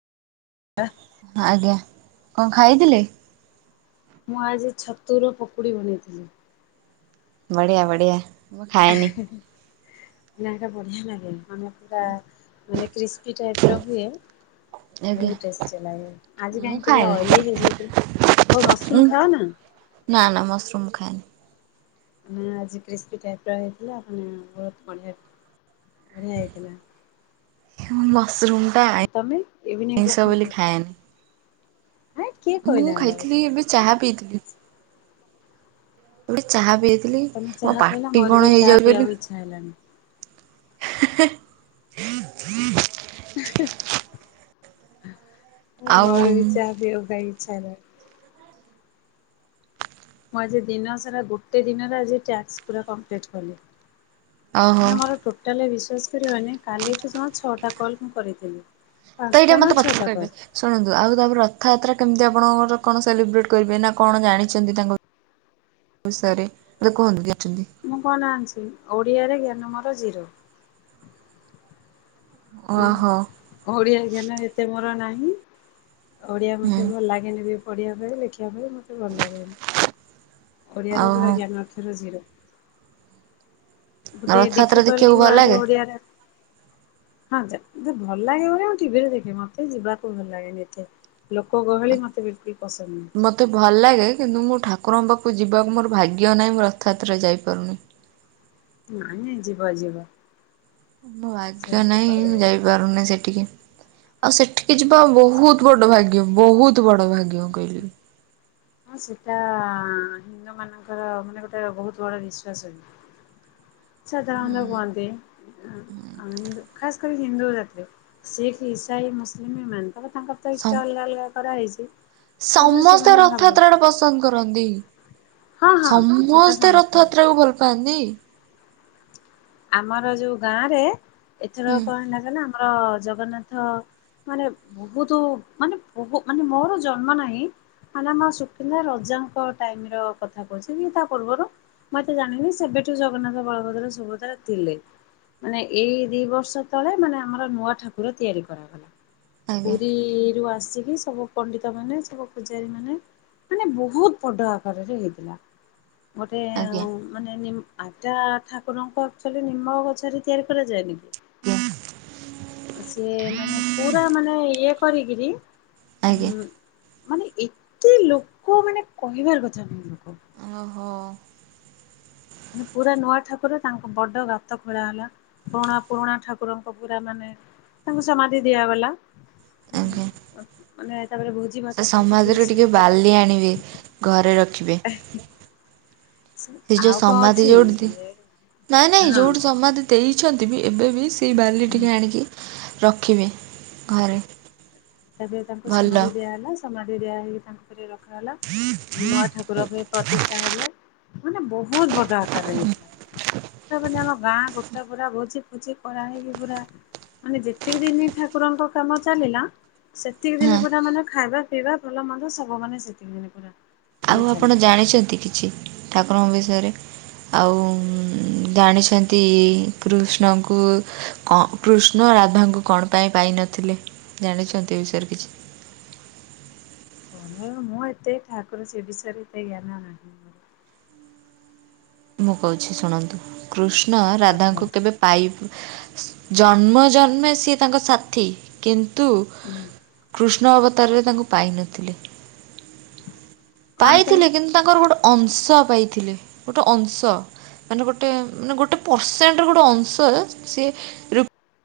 ଆ। ଆଜ୍ଞା କଣ ଖାଇଥିଲେ? ମୁଁ ଆଜି ଛତୁରୁ ପକୁଡ଼ି ବନେଇଥିଲି। ବଢିଆ ବଢିଆ। ଆହେ ନା ହେଟା ବଢିଆ ଲାଗେନେ ଆମ ବା ମାନେ କ୍ରିସ୍କି ଟାଇପ ର ହୁଏ। ଆଜ୍ଞା ବହୁତ ଟେଷ୍ଟୀ ଲାଗେ ଆଜି ମୁଁ କାଇଁ ଟିକେ ଖାଏନି ଅଏଲି ହେଇଯାଇଥିଲା ଓ ମୁଁ ମଶ୍ରୁମ୍ ଖାଅନା? ନା ନା ମସରୁମ ଖାଏନି। ନା ଆଜି କ୍ରିସ୍ପି ଟାଇପ୍ର ହେଇଥିଲା ମାନେ ବହୁତ ବଢ଼ିଆ ବଢ଼ିଆ ହେଇଥିଲା। ମସରୁମ୍ ଟା ଆଁ ଆଉ ତମେ ଇଭିନିଂ ରେ ଆଁଇଶ କଣ ବୋଲି ଖାଇଲ? ଖାଏନା। ହେ କିଏ କହିଲା ମୁଁ ଏଗୁଡା ଖାଇଥିଲି ବେକାରିଆ ଏବେ କଥା। ଚାହା ପିଇଥିଲି। ଗୋଟେ ଚାହା ପିଇଥିଲି ମୋ ପାଟି କଣ ହେଇଯାଉଚି ବୋଲି। ଥାଇଲାଣ୍ଡ। ହେ ହେ। ହେ ହେ ମୁଁ ଆଉ ମରିବି ଚାହା ପିଇବାକୁ କାଇଁ ଇଚ୍ଛା ହେଲାଣି। ମୁଁ ଆଜି ଦିନ ସାରା ଗୋଟେ ଦିନରେ ଆଜି ଟାସ୍କ ପୁରା କଂପ୍ଲିଟ୍ କଲି। ଓହୋ ମାନେ ମୋର ଟୋଟାଲି ବିଶ୍ୱାସ କରିବନି କାଲିଠୁ ଜମା ଛ ଟା କଲ କରିଥିଲି। ତ ଏଇଟା ପାଞ୍ଚଟା ନା ମତେ ପଛରେ ଛଅଟା କଲ୍ କହିବେନି। ଶୁଣନ୍ତୁ ଆଉ ତାପରେ ରଥଯାତ୍ରା କେମିତି ଆପଣଙ୍କର କଣ ସେଲିବ୍ରେଟେ୍ କରିବେ ନା କଣ ଜାଣିଛନ୍ତି ତାଙ୍କ ଓ ସରୀ ଏବେ କୁହନ୍ତୁ ଯିଏ ଅଛନ୍ତି? ମୁଁ କଣ ଯାଣିଛି ଓଡ଼ିଆରେ ଜ୍ଞାନ ମୋର ଜିରୋ। ଓହୋ। ଓଡିଆ ଜ୍ଞାନ ଏତେ ମୋର ନାହିଁ ଓଡିଆ ହୁଁ ମତେ ଭଲ ଲାଗେ। କିନ୍ତୁ ବି ପଢ଼ିବା ପାଇଁ ଲେଖିବା ପାଇଁ ମତେ ଭଲ ଲାଗେ। ଓଡ଼ିଆରେ ପୁରା ଓହୋ ଜ୍ଞାନ ଅକ୍ଷର ଜିରୋ। ଗୋଟେ ରଥଯାତ୍ରା ଦେଖିବାକୁ ଡିଫିକଲ୍ଟ ଭଲ ୱାର୍ଡ ଲାଗେ? ଓଡ଼ିଆରେ ହଁ ଯେ ଯେଭଲ ଲାଗେ ବୋଲି ମୁଁ ଟିଭିରେ ଦେଖେ ମତେ ଯିବାକୁ ଭଲ ଲାଗେନି ଏତେ। ଲୋକ ଗହଳି ମତେ ବିଲକୁଲ୍ ପସନ୍ଦ ନୁହଁ। ମୋତେ ଭଲ ଲାଗେ କିନ୍ତୁ ମୁଁ ଠାକୁରଙ୍କ ପାଖକୁ ଯିବାକୁ ମୋର ଭାଗ୍ୟ ନାହିଁ ମୁଁ ରଥଯାତ୍ରା ଯାଇପାରୁ ନାହିଁ। ନାହିଁ ଯିବ ଯିବ। ଭାଗ୍ୟ ସେମିତି ନାହିଁ ମୁଁ କହିହବନି। ଯାଇପାରୁନେହିଁ ସେଠିକି। ଆଉ ସେଠିକି ଯିବା ବହୁତ ବଡ ଭାଗ୍ୟ ବହୁତ ବଡ ଭାଗ୍ୟ ମୁଁ କଇଲି। ହଁ ସେଇଟା ହିନ୍ଦୁ ମାନଙ୍କର ମାନେ ଗୋଟେ ବହୁତ ବଡ ବିଶ୍ଵାସ ହୁଏ। ସାଧାରଣତ କୁହନ୍ତି ଆ ଆ ହିନ୍ଦୁ ଖାସ୍ କରି ହିନ୍ଦୁ ଜାତିର। ଶିଖ୍ ଇସାଇ ମୁସଲିମି୍ ଏମାନଙ୍କ ତାଙ୍କର ତ ଇଷ୍ଟା ଅଲଗା ଅଲଗା କରାହେଇଚି। ସମସ୍ତେ ରଥାତ୍ରା ଟା ପସନ୍ଦ କରନ୍ଦି। ହଁ ହଁ ସେଟା ସମସ୍ତେ ସମସ୍ତେ ରଥଯାତ୍ରା କୁ ଭଲ ପାଆନ୍ତି। ଆମର ଯୋଉ ଗାଁ ରେ ଏଥର ହୁଁ କଣ ହେଲା କଇଲ ଆମର ଜଗନ୍ନାଥ ମାନେ ବହୁତ ମାନେ ବହୁ ମାନେ ମୋର ଜନ୍ମ ନାହିଁ। ମାନେ ଆମ ସୁକିନ୍ଦା ରଜାଙ୍କ ଟାଇମର କଥା କହୁଚି କି ତା ପୁର୍ବୁରୁ। ମୁଁ ଏତେ ଜାଣିନି ସେବେଠୁ ଜଗନ୍ନାଥ ବଳଭଦ୍ର ସୁଭଦ୍ରା - ଥିଲେ ମାନେ ଏଇ ଦି ବର୍ଷ ତଳେ ମାନେ ଆମର ନୂଆ ଠାକୁର ତିଆରି କରାଗଲା। ଆଜ୍ଞା ପୁରୀରୁ ଆସିକି- ସବୁ ପଣ୍ଡିତ ମାନେ ସବୁ ପୂଜାରୀ ମାନେ ମାନେ ବହୁତ ବଡ ଆକାରରେ ହେଇଥିଲା। ଗୋଟେ ଆଜ୍ଞା। ମାନେ ନି ଆଟା ଠାକୁରଙ୍କୁ ଆଚୁଆଲି ନିମ୍ବ ଗଛ ତିଆରି କରାଯାଏନି କି ହୁଁ ଆଉ ସିଏ ମାନେ ପୁରା ମାନେ ଇ କରିକିରୀ ଆଜ୍ଞା। ମାନେ ଏତେ ଲୋକ ମାନେ କହିବାର କଥା ନାହିଁ ଓହୋ ମାନେ ପୁରା ନୂଆ ଠାକୁର ତାଙ୍କ ବଡ ଗାତ ଖୋଳା ହେଲା। ପୁରୁଣା ପୁରୁଣା ଠାକୁରଙ୍କ ପୁରା ମାନେ ତାଙ୍କୁ ସମାଧି ଦିଆଗଲା। ଉଁ ହୁଁ ମାନେ ତାପରେ ଭୋଜି ଭାତ ସେ ବହୁତ ସମାଧି ରୁ ଜୋରସୋରରେ ଟିକେ ବାଲି ଆଣିବେ। ଘରେ ରଖିବେ। ଏ ସେ ଯୋଉ ସମାଧି ଅଛି ଯୋଉଠି ନାଇଁ ନାଇଁ ହଁ ଯୋଉଠି ସମାଧି ଦେଇଛନ୍ତି ବି ଏବେ ବି ସେଇ ବାଲି ହଁ ଟିକେ ଆଣିକି ରଖିବେ ଘରେ। ତେବେ ତାଙ୍କୁ ଭଲ ସମାଧି ଦିଆ ହେଲା। ସମାଧି ଦିଆ ହେଇି ତାଙ୍କ ଘରେ ର ରଖା ହେଲା। ନୂଆ ଠାକୁର ପାଇଁ ପ୍ରତିଷ୍ଠା ହେଲେ ମାନେ ବହୁତ ବଡ ଆମ ଗାଁ ଗୋଟେ ପୁରା ଭୋଜି ଫୋଜି କରାହେଇକି ପୁରା ମାନେ ଯେତିକି ଦିନ ଠାକୁରଙ୍କ କାମ ଚାଲିଲା ସେତିକି ହଁ ଦିନ ପୁରା ମାନେ ଖାଇବା ପିଇବା ଭଲ ମନ୍ଦ ସବୁ ମାନେ ସେତିକି ଦିନ ପୁରା। ମାନେ ଆଉ ଚାଲିଲା ଆପଣ ଜାଣିଛନ୍ତି କିଛି ଠାକୁରଙ୍କ ବିଷୟରେ? ଆଉ ଜାଣିଛନ୍ତି କୃଷ୍ଣଙ୍କୁ - କ କୃଷ୍ଣ ରାଧାଙ୍କୁ କଣ ପାଇଁ ପାଇନଥିଲେ? ଜାଣିଛନ୍ତି ଏ ବିଷୟରେ କିଛି? କଣ ମୁଁ ଏତେ ଠାକୁର ସେ ବିଷୟରେ ଏତେ ଜ୍ଞାନ ନାହିଁ। ମୋର। ମୁଁ କହୁଛି ଶୁଣନ୍ତୁ କୃଷ୍ଣ ଆଉ ରାଧାଙ୍କୁ କୁହନ୍ତୁ କେବେ- ପାଇ ଜନ୍ମ ଜନ୍ମେ ସିଏ ତାଙ୍କ ସାଥି କି ତୁ ହୁଁ କୃଷ୍ଣ ଅବତାରରେ ତାଙ୍କୁ ପାଇନଥିଲେ। କଣ ପାଇଁ ପାଇଥିଲେ। କିନ୍ତୁ ତାଙ୍କର ଗୋଟେ ଅଂଶ ପାଇଥିଲେ ଗୋଟେ ଅଂଶ। ମାନେ ଗୋଟେ ମାନେ ଗୋଟେ ପରସେଣ୍ଟ ଗୋଟେ ଅଂଶ ସିଏ